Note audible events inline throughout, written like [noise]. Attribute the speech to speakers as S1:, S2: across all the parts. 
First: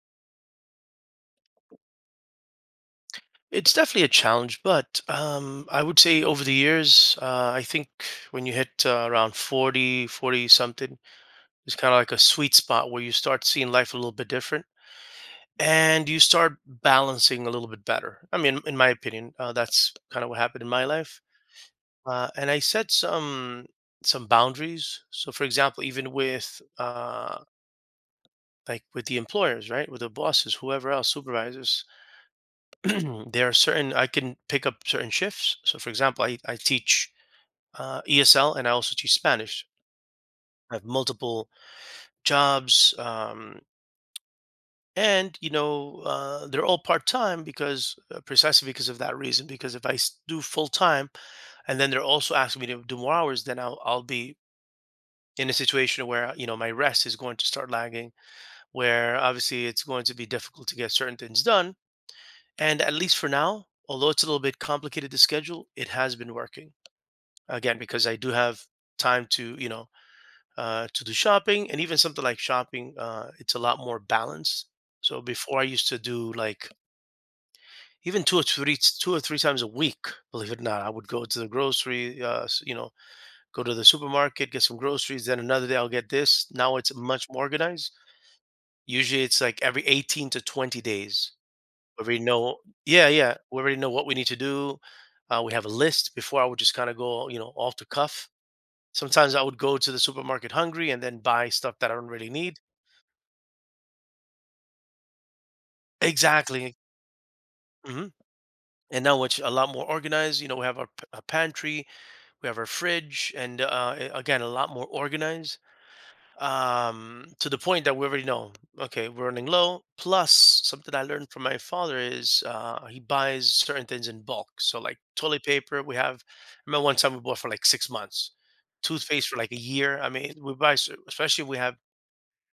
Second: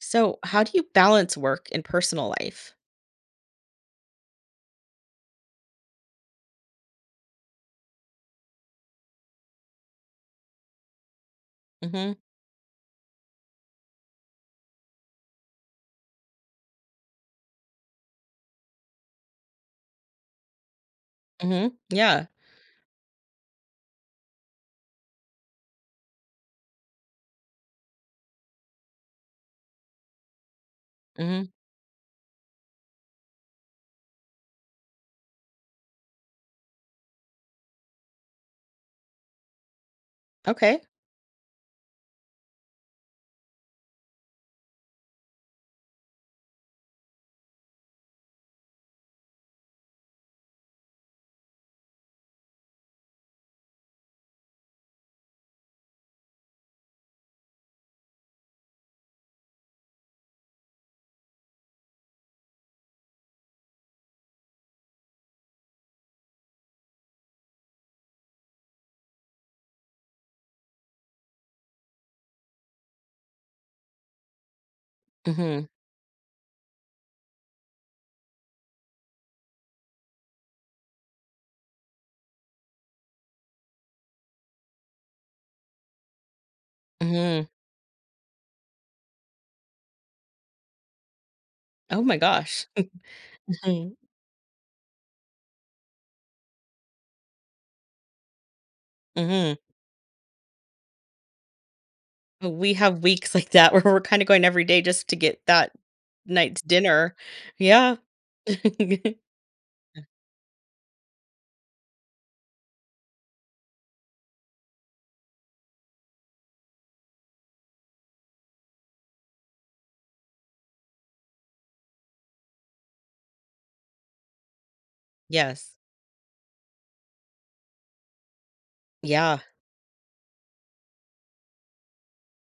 S1: So, how do you balance work and personal life?
S2: It's definitely a challenge, but I would say over the years, I think when you hit around 40, 40 something. It's kind of like
S1: Mhm.
S2: a sweet spot where you start seeing life a little bit different and you start balancing a little bit better. I mean, in my opinion, that's kind of what happened in my life.
S1: Mhm. Yeah.
S2: And I set some boundaries. So, for example, even with like with the employers, right, with the bosses, whoever else,
S1: Mhm.
S2: supervisors, [clears throat] there are certain I can pick up certain shifts. So, for example, I teach ESL and I also teach Spanish. I
S1: Okay.
S2: have multiple jobs, and you know they're all part time because precisely because of that reason. Because if do full time and then they're also asking me to do more hours, then I'll be in a situation where you know my rest is going to start lagging, where obviously it's going to be difficult to get certain things done. And at least for now, although it's a little bit complicated to schedule, it has been working. Again because I do have time to you know to do shopping, and even something like shopping it's a lot more balanced. So before I
S1: Mhm.
S2: used to do like even two or three times a week. Believe it or not, I would go to the grocery, you know, go to the supermarket, get some groceries. Then another day I'll get this. Now it's much more
S1: Mhm.
S2: organized. Usually it's like every 18 to 20 days.
S1: Oh
S2: We
S1: my
S2: already know,
S1: gosh.
S2: yeah, yeah. We already know
S1: Mhm.
S2: what we need to do. We have a list. Before I would just kind of go, you know, off the cuff. Sometimes I
S1: Mhm.
S2: would go to the supermarket hungry and then buy stuff that I don't really need.
S1: We have weeks [laughs] like that where we're kinda going every day just to get that night's
S2: Exactly.
S1: dinner. Yeah.
S2: hmm
S1: [laughs]
S2: And now it's a lot more organized. You know, we have our a pantry, we have our fridge, and again, a lot more organized, to the point that we already know, okay, we're running low. Plus, something I learned from my father is he buys certain things in bulk. So, like toilet
S1: Yes.
S2: paper, we have, I remember one time we bought for like 6 months, toothpaste for
S1: Yeah.
S2: like a year. I mean, especially if we have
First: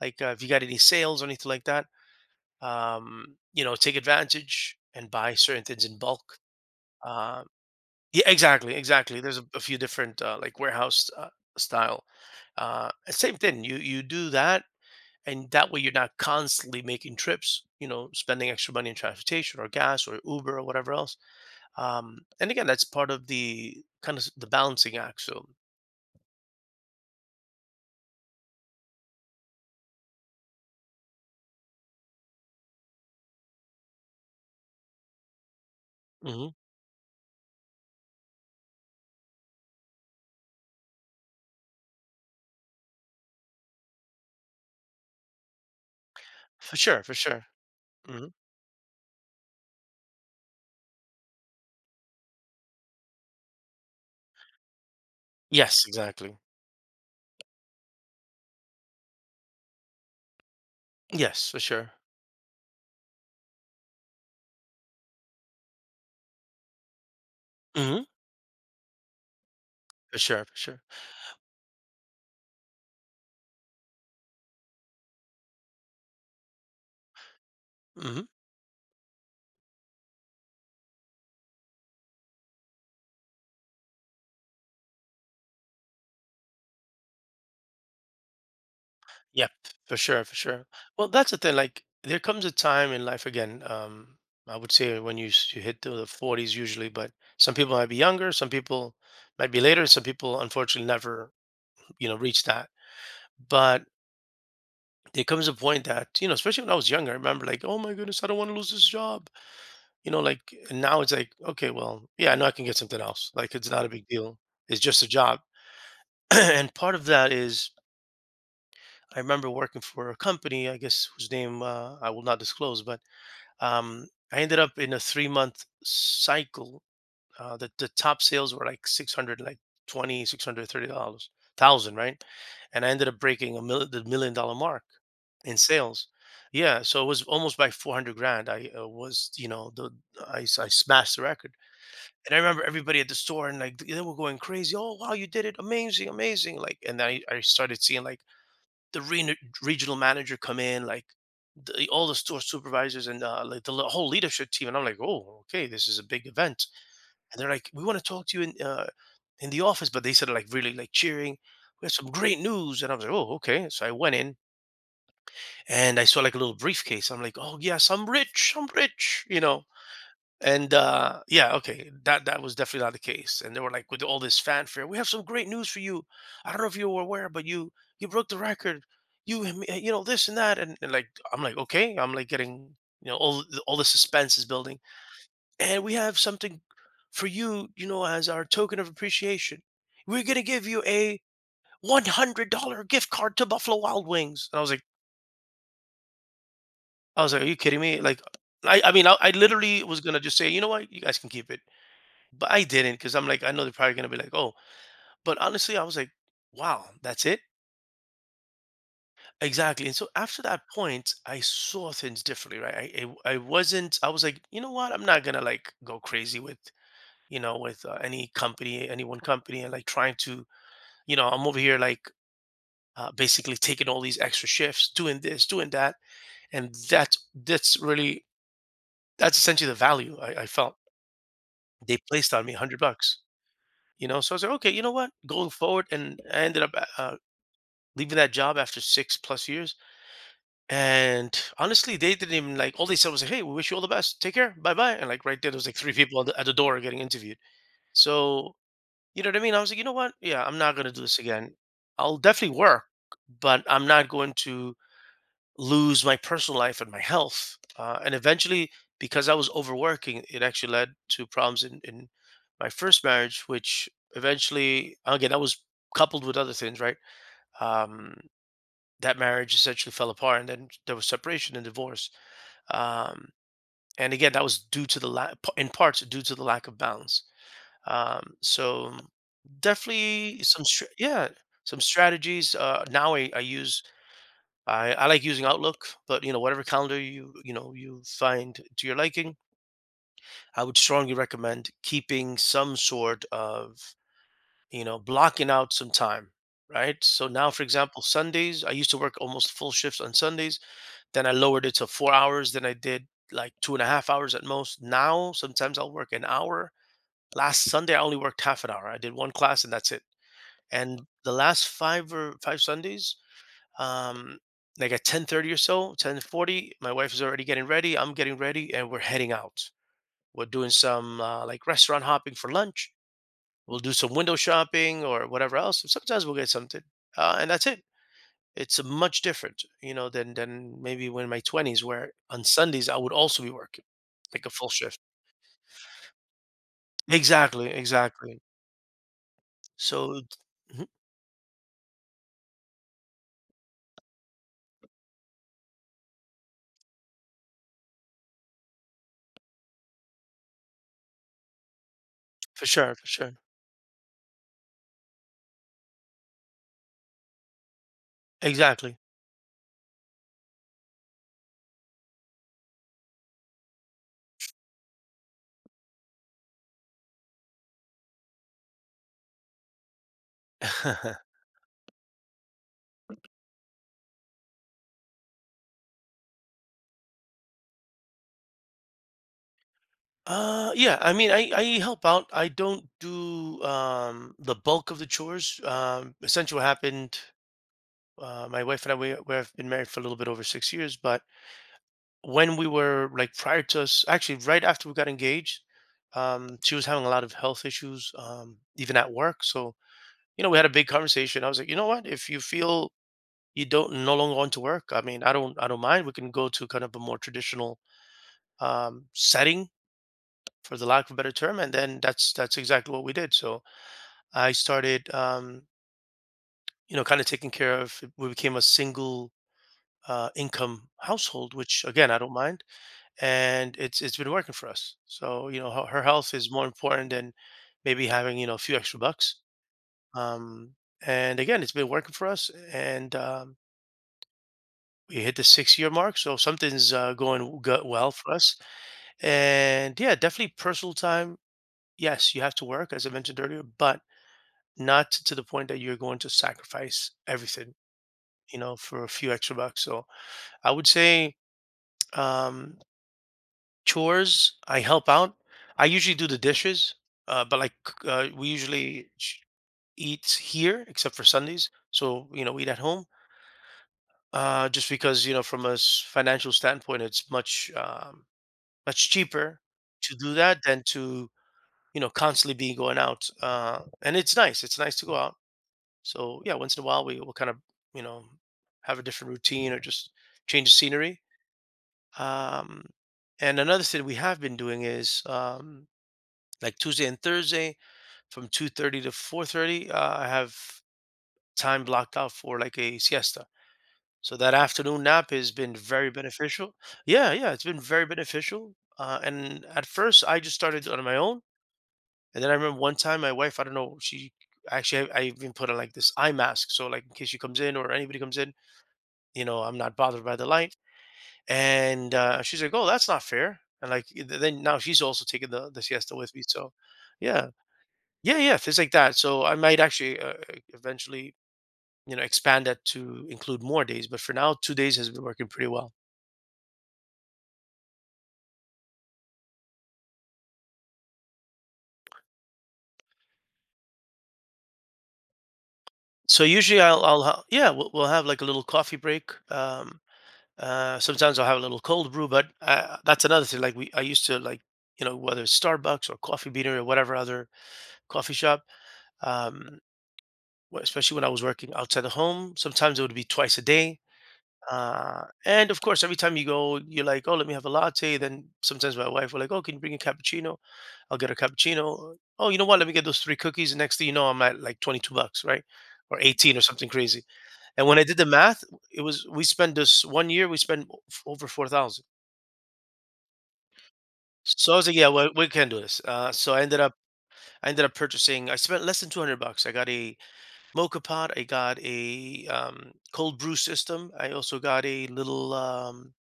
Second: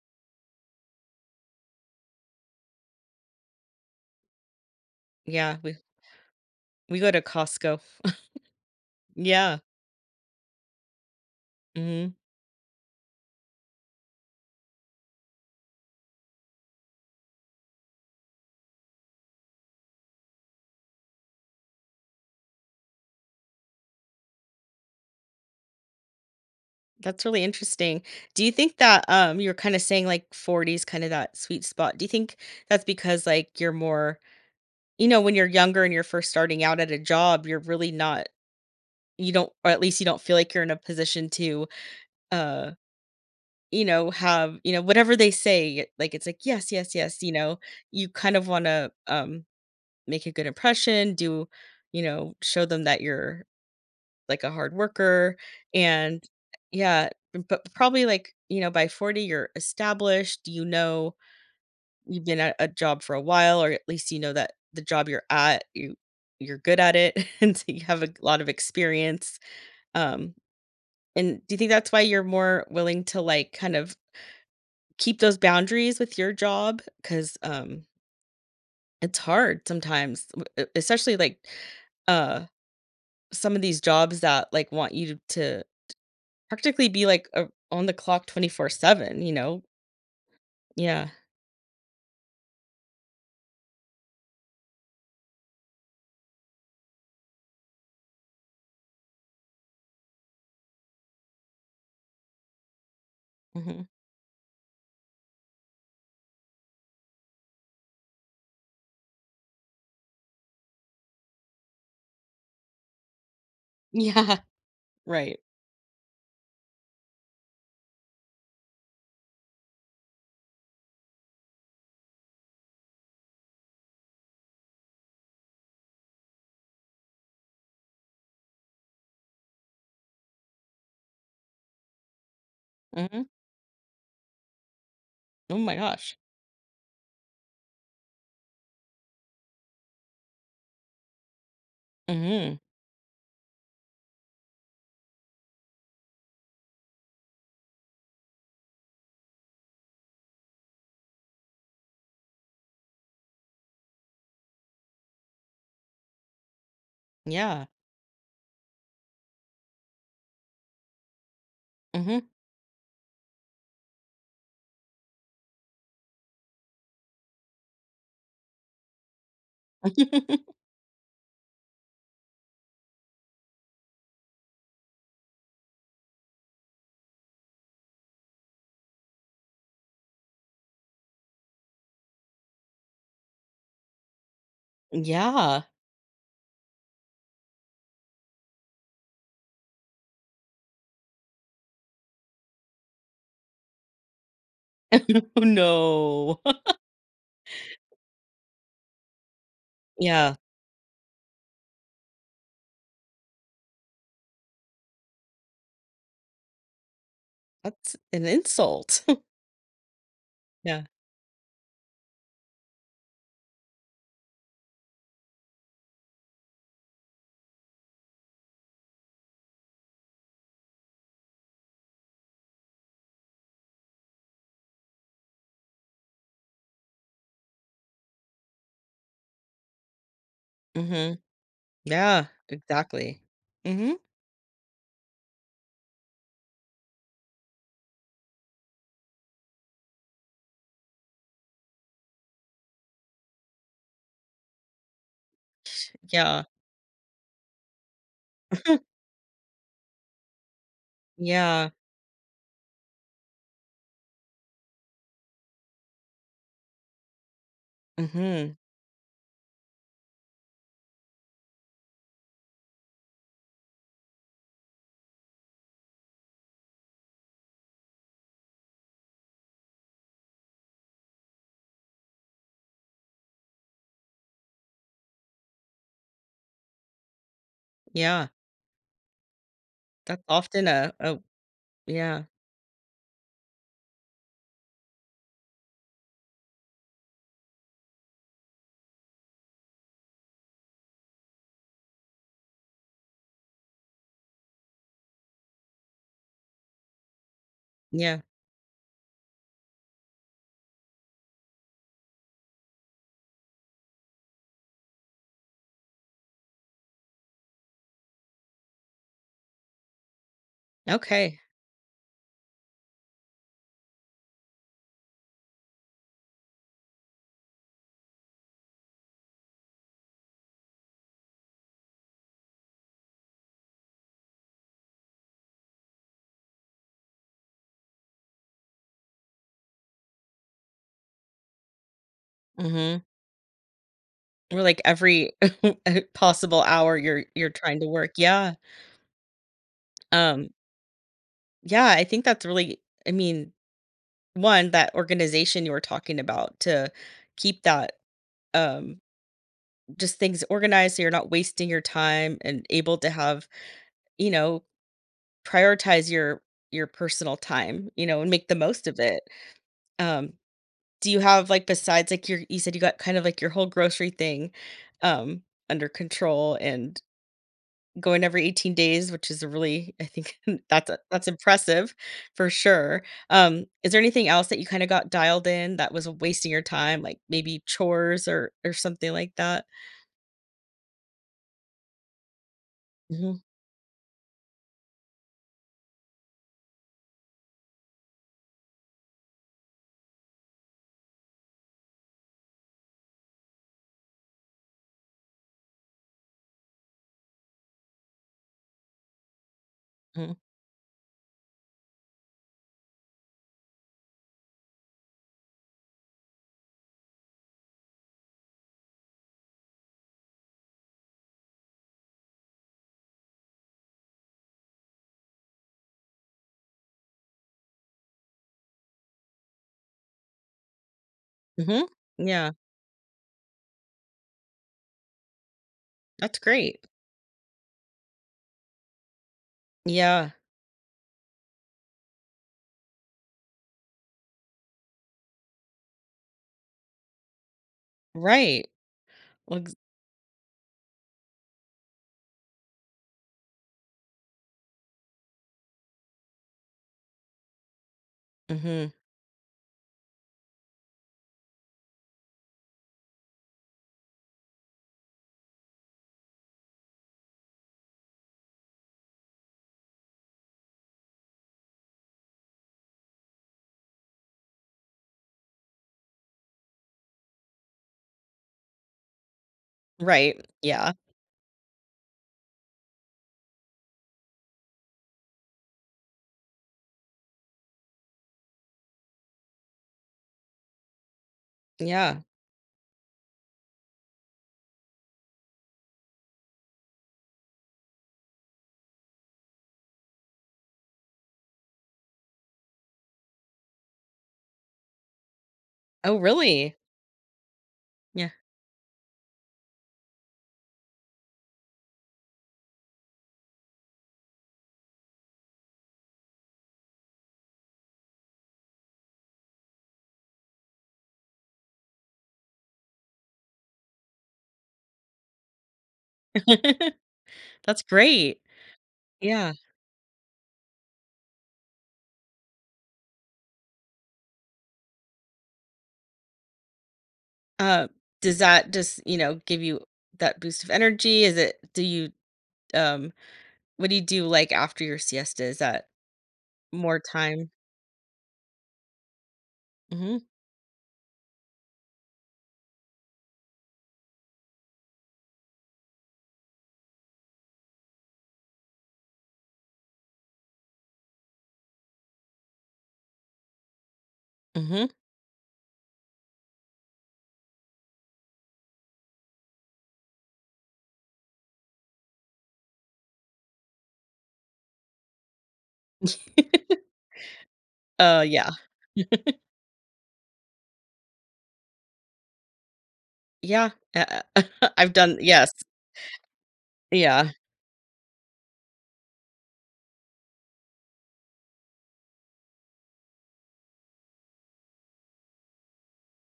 S2: like, if you got any sales or anything like that, you know, take advantage and buy
S1: Yeah.
S2: certain
S1: We
S2: things in bulk.
S1: we go to
S2: Uh,
S1: Costco. [laughs]
S2: yeah, exactly, exactly. There's
S1: Yeah.
S2: a few different like warehouse style.
S1: Mhm.
S2: Uh, Same thing. You do that, and that way you're not constantly making trips. You know, spending extra money in transportation or gas or Uber or whatever else. And again, that's part of the kind of the balancing act. So
S1: That's really interesting. Do you think that, you are kinda saying, like, 40 is kinda that sweet spot? Do you think that's because, like, you're more? You know, when you're younger and you're first
S2: hmm
S1: starting out at a job, you're really not, you don't, or at least you don't feel like you're in a position to, uh, you know, have, you know, whatever they say, like, it's like, "Yes,
S2: for
S1: yes,
S2: sure, for
S1: yes," you
S2: sure.
S1: know? You
S2: hmm
S1: kind of wanna, make a good impression, do, you know, show them that you're, like, a hard worker,
S2: Yes,
S1: and
S2: exactly.
S1: yeah, but probably, like, you know, by 40, you're established, you know.
S2: Yes, for sure.
S1: You've been at a job for a while, or at least you know that the job you're at, you're good at it, [laughs] and so you have
S2: hmm
S1: a lot of experience.
S2: For
S1: Um,
S2: sure, for sure.
S1: and do you think that's why you're more willing to like kind of keep those boundaries with your job? Because
S2: hmm
S1: it's hard sometimes, especially like, uh some of these jobs that like want you to practically be like a, on the clock 24/7, you
S2: Yep,
S1: know?
S2: for sure, for sure.
S1: Yeah.
S2: Well, that's the thing. Like, there comes a time in life again. I would say when you hit to the 40s usually, but some people might be younger, some people might be later, some people unfortunately never you know reach that.
S1: Hmm.
S2: But there comes a point that you know, especially when I was younger, I remember like, oh my goodness, I don't want to lose this job. You know, like, and now it's like, okay, well, yeah, I know I can get something else. Like, it's not a big
S1: Yeah.
S2: deal. It's just
S1: [laughs]
S2: a
S1: Right.
S2: job. [clears throat] And part of that is, I remember working for a company, I guess whose name I will not disclose, but um, I ended up in a 3 month cycle. The top sales were like 600, like 20, $630, thousand, right? And I ended up
S1: Hmm.
S2: breaking the $1 million mark in
S1: Oh my
S2: sales.
S1: gosh.
S2: Yeah. So it was almost by 400 grand. I was, you know, I smashed the record. And I
S1: Hmm.
S2: remember everybody at the store and like they were going crazy. Oh, wow, you did it. Amazing, amazing. Like, and I started seeing like, the re- regional manager come in, like all the store supervisors and like whole leadership team. And I'm like, oh, okay, this is a big event. And they're
S1: Yeah.
S2: like, we want to talk to you in the office, but they said like really like cheering. We have some
S1: Hmm.
S2: great news, and I was like, oh, okay. So I went in and I saw like a little briefcase. I'm like, oh yes, I'm rich. I'm rich, you know.
S1: [laughs]
S2: And yeah, okay, that was definitely not the case. And they were like, with all this fanfare, we have some great news for you. I don't know if you were aware, but you broke the record. You know, this and that, and like I'm like, okay, I'm like getting you know all the suspense is building,
S1: Yeah.
S2: and we have something for you, you know, as our token of appreciation. We're gonna give you a $100 gift card to Buffalo Wild Wings. And
S1: Oh, no. [laughs]
S2: I was like, are you kidding me? Like, I mean, I literally was gonna
S1: Yeah,
S2: just say, you know what, you guys can keep it. But I didn't because I'm like, I know they're probably gonna be like, oh. But honestly, I was like, wow, that's it.
S1: that's an insult. [laughs]
S2: Exactly. And so after that
S1: Yeah.
S2: point, I saw things differently, right? I wasn't. I was like, you know what? I'm not gonna like go crazy with you know with any company, any one company, and like trying to you know I'm over here like basically taking all these extra shifts, doing this, doing that, and that's really that's essentially the value I felt
S1: Mhm.
S2: they
S1: Yeah,
S2: placed on me, 100 bucks.
S1: exactly. Mhm.
S2: You know, so I was like, okay, you know what? Going forward, and I ended up uh, leaving that job after six plus years. And honestly, they didn't even like, all they said was like, hey, we wish you all the best. Take care. Bye bye. And like right there, there was like three people at
S1: Yeah.
S2: at the door getting interviewed. So,
S1: [laughs]
S2: you know what I mean? I was like, you know what? Yeah, I'm not going to do this again.
S1: Yeah.
S2: I'll definitely work, but I'm not going to lose my personal life and my health. And
S1: Mhm.
S2: eventually, because I was overworking, it actually led to problems in my first marriage, which eventually, again, that was coupled with other things, right? Um, that marriage essentially fell apart, and then there was separation and divorce. Um, and again, that was due to the lack, in parts, due to the lack of balance.
S1: Yeah.
S2: So
S1: That's
S2: definitely some,
S1: often a
S2: yeah, some
S1: yeah,
S2: strategies. Now I use, I like using Outlook, but you know, whatever calendar you, you know, you find to your liking, I would strongly recommend keeping some sort of, you know, blocking out some time. Right. So now, for example,
S1: yeah.
S2: Sundays, I used to work almost full shifts on Sundays. Then I lowered it to 4 hours. Then I did like two and a half hours at most. Now, sometimes I'll work an hour. Last Sunday, I only worked half an hour. I did one class and that's it. And the
S1: Okay.
S2: last five or five Sundays, um, like at 10:30 or so, 10:40, my wife is already getting ready. I'm getting ready and we're heading out. We're doing some like restaurant hopping for lunch. We'll do some window shopping or whatever else. Sometimes we'll get something. And that's it. It's a much different, you know, than maybe when in my 20s where on Sundays I
S1: Mhm.
S2: would also be working, like a
S1: Or
S2: full
S1: like
S2: shift.
S1: every [laughs] possible hour you're
S2: Exactly,
S1: trying to work.
S2: exactly.
S1: Yeah.
S2: So
S1: Um,
S2: Mhm.
S1: yeah, I think that's really, I mean, one, that organization you were talking about to keep that, um, just things organized so you're not wasting your time and
S2: For sure,
S1: able
S2: for
S1: to
S2: sure.
S1: have, you know, prioritize your personal time, you know, and make the most
S2: Exactly.
S1: of it. Um, do you have like besides like your, you said you got kind of like your whole grocery thing, um under control and going every 18 days, which is a really, I think [laughs] that's a, that's
S2: [laughs]
S1: impressive for sure. Is there anything else that you kind of got dialed in that was wasting your time, like maybe chores or something like that?
S2: Yeah, I mean, I help out. I don't
S1: Hmm.
S2: do the bulk of the chores. Essentially what happened, my wife and I we have been married for a little bit over 6 years, but when we were like prior to us, actually right after we got engaged, she was having a lot of health issues, even at work. So
S1: Hmm.
S2: you know, we had a big conversation. I was like, you know what? If you feel you don't no longer want to work, I mean, I don't mind. We can go to kind of a more traditional setting, for the lack of a better term, and then that's exactly what we did. So I started, you know, kind of taking care of. We became a single income household,
S1: Hmm.
S2: which again, I don't
S1: Yeah.
S2: mind, and it's been working for us. So you know, her health
S1: That's
S2: is more
S1: great.
S2: important than maybe having you know a few extra bucks.
S1: Yeah.
S2: Um, and again, it's been working for us, and we hit the 6 year mark, so something's well for us.
S1: Right. Well,
S2: And yeah, definitely personal time. Yes, you have to work, as I mentioned earlier, but not to the point that you're going to sacrifice everything, you know,
S1: mhm.
S2: for a few extra bucks. So I would say um, chores, I help out. I usually do the dishes, but we usually eat here, except for Sundays. So you know, we eat at home, just because you know, from a financial standpoint, it's much much cheaper to do
S1: Right.
S2: that than
S1: Yeah.
S2: to, you know, constantly be going out. And it's nice. It's nice to go out. So yeah, once in a while, we will kind of, you know, have a different routine or just change the scenery.
S1: Yeah.
S2: Um, and another thing we have been doing is like Tuesday and Thursday from 2:30 to 4:30, I have time blocked out for like a siesta. So that afternoon nap has been very
S1: Oh,
S2: beneficial.
S1: really?
S2: Yeah, yeah, it's been very
S1: Yeah.
S2: beneficial. And at first, I just started on my own, and then I remember one time my wife, I don't know, she actually I even put on like this eye mask, so like in case she comes in or anybody comes in, you know, I'm not bothered by the light. And she's like, "Oh, that's not fair." And like then now she's also taking the siesta with me. So
S1: [laughs]
S2: yeah.
S1: That's
S2: Yeah,
S1: great.
S2: yeah, things like that. So
S1: Yeah.
S2: I might actually eventually, you know, expand that to include more days. But for now, two days has been working pretty well.
S1: Uh, does that just, you know, give you that boost of energy? Is it, do you, um what do you do, like, after your siesta? Is that
S2: So usually
S1: more time?
S2: yeah, we'll have like a little coffee break.
S1: Mhm.
S2: Sometimes I'll have a little cold brew, but that's another thing. Like I used to like, you know, whether it's Starbucks or Coffee Beater or whatever other coffee shop, um, especially when I was working outside the home, sometimes it would be twice a day.
S1: Mhm.
S2: And of course, every time you go, you're like, oh, let me have a latte. Then sometimes my wife will like, oh, can you bring a cappuccino? I'll get a cappuccino. Oh, you know what? Let me get those three cookies. And next thing you know, I'm at like 22 bucks, right? Or 18 or
S1: [laughs]
S2: something crazy. And when I did the
S1: Yeah.
S2: math, it was, we spent this one year, we spent over 4,000.
S1: Yeah. Uh, uh,
S2: So
S1: [laughs]
S2: I was
S1: I've
S2: like, yeah,
S1: done
S2: well, we
S1: yes.
S2: can do this. So
S1: Yeah.
S2: I ended up purchasing, I spent less than 200 bucks. I got a mocha pot. I got a cold brew system. I also got a little,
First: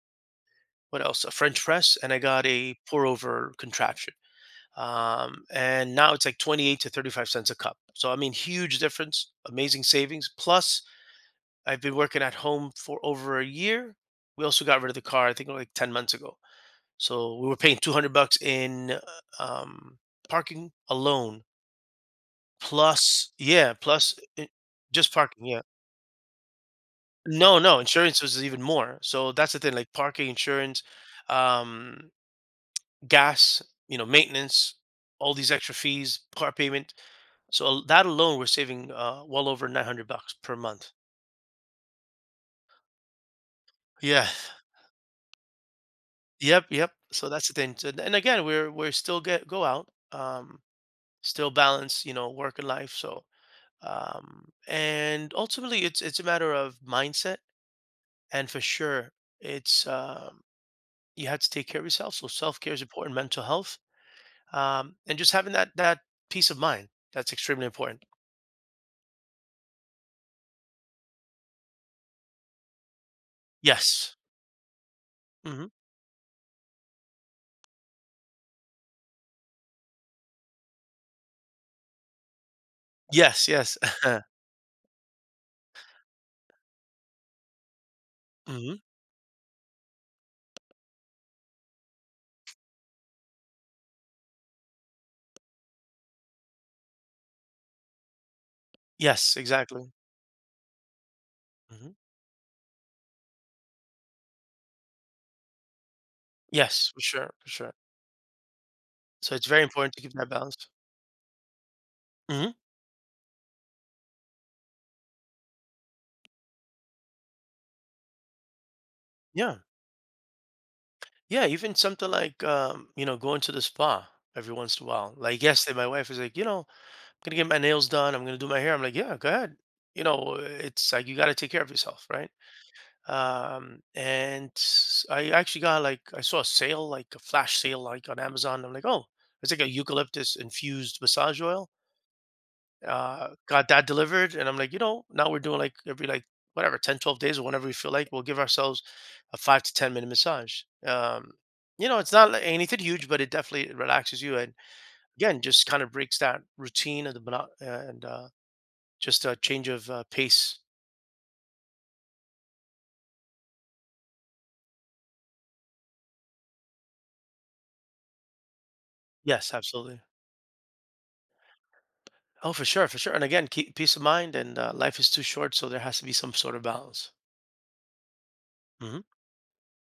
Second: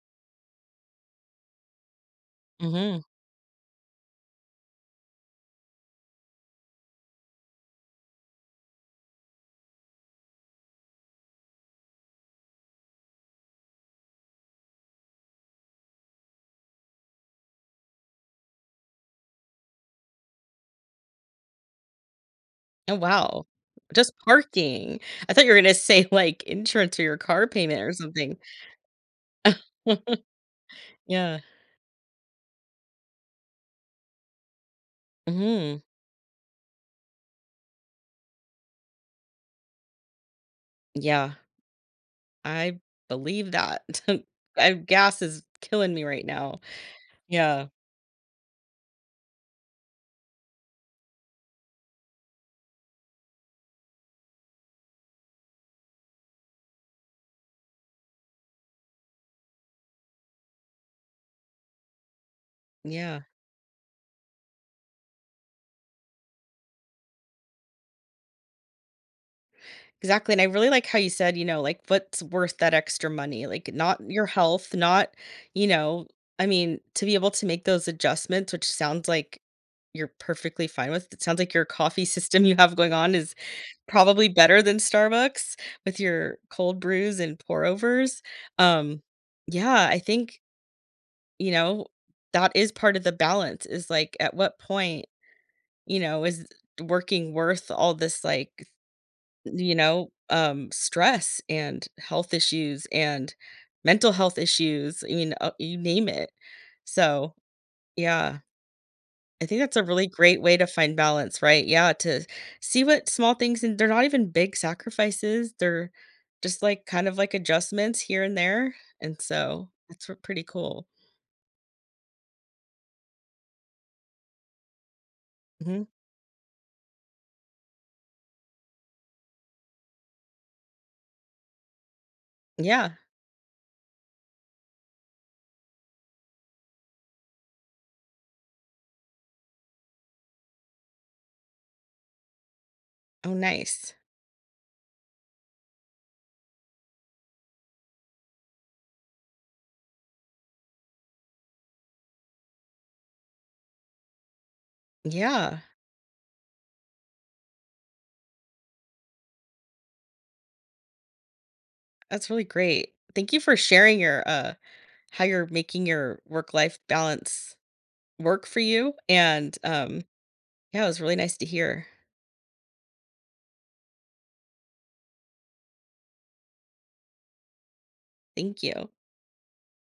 S2: what else? A French press. And I got a
S1: Mhm.
S2: pour over contraption. And now it's like 28 to 35 cents a cup. So I mean, huge difference, amazing savings. Plus I've been working at home for over a year. We also got rid of the car, I think like 10 months ago. So we were paying 200 bucks in um, parking alone.
S1: Oh,
S2: Plus
S1: wow.
S2: yeah,
S1: Just parking.
S2: just
S1: I thought
S2: parking,
S1: you were
S2: yeah.
S1: gonna [laughs] say, like, insurance or your car
S2: No, no,
S1: payment or
S2: insurance
S1: something.
S2: was even more. So that's the thing, like parking, insurance,
S1: Yeah.
S2: um gas, you know, maintenance, all these extra
S1: Mhm.
S2: fees, car payment. So that alone, we're saving well over 900 bucks per month.
S1: Yeah. I believe that.
S2: Yeah.
S1: [laughs] I gas is killing me right now.
S2: Yep. Yep. So that's the
S1: Yeah.
S2: thing. So, and again, we're still get go out, still balance, you know, work and life. So and ultimately, it's a matter of mindset, and for sure, it's you have to take care of yourself. So self care is important,
S1: Yeah.
S2: mental health, and just having that peace of mind, that's extremely important.
S1: Exactly. And I really like how you said, you know, like what's worth that extra money? Like not
S2: Yes.
S1: your health, not, you
S2: Hmm.
S1: know, I mean, to be able to make those adjustments, which sounds like you're perfectly fine with. It sounds like your coffee [laughs] system you have going on is
S2: Yes, yes. [laughs]
S1: probably better than Starbucks with your cold brews and pour overs.
S2: Mhm.
S1: Um, yeah, I think, you know, that is part of the balance is like at what point, you know, is working worth all this like,
S2: Yes,
S1: you
S2: exactly.
S1: know, um, stress and
S2: Mhm.
S1: health issues and mental health issues, I mean, you name it.
S2: Yes, for sure,
S1: So,
S2: for sure.
S1: yeah,
S2: So
S1: I
S2: it's
S1: think
S2: very
S1: that's a
S2: important to
S1: really
S2: keep that
S1: great way
S2: balance.
S1: to find balance, right? Yeah, to
S2: Mhm.
S1: see what small things, and they're not even big sacrifices. They're just like kind of like adjustments here and there. And
S2: Yeah.
S1: so that's pretty cool.
S2: Yeah, even something like, you know, going to the spa every once in a while. Like yesterday,
S1: Hmm.
S2: my wife was like, "You know, I'm gonna get my nails done. I'm gonna do my hair." I'm like, "Yeah, go ahead." You know, it's like you gotta take care of yourself, right?
S1: Yeah.
S2: I actually got, like I saw a sale, like a flash sale, like on Amazon. I'm like, "Oh, it's like a eucalyptus infused massage oil."
S1: Oh,
S2: Got that
S1: nice.
S2: delivered. And I'm like, you know, now we're doing like every like whatever 10, 12 days or whenever we feel like, we'll give ourselves a five to 10 minute massage. You know, it's not like anything huge, but it definitely relaxes you. And again,
S1: Yeah,
S2: just kind of breaks that routine and the mono- and just a change of pace.
S1: that's really great. Thank you for sharing your how you're making your work life balance work for you.
S2: Yes,
S1: And
S2: absolutely.
S1: yeah, it was really nice to hear.
S2: Oh, for sure, for sure. And again, keep peace of mind. And life is too short, so there has to be some sort of balance.
S1: Thank you.
S2: Mhm.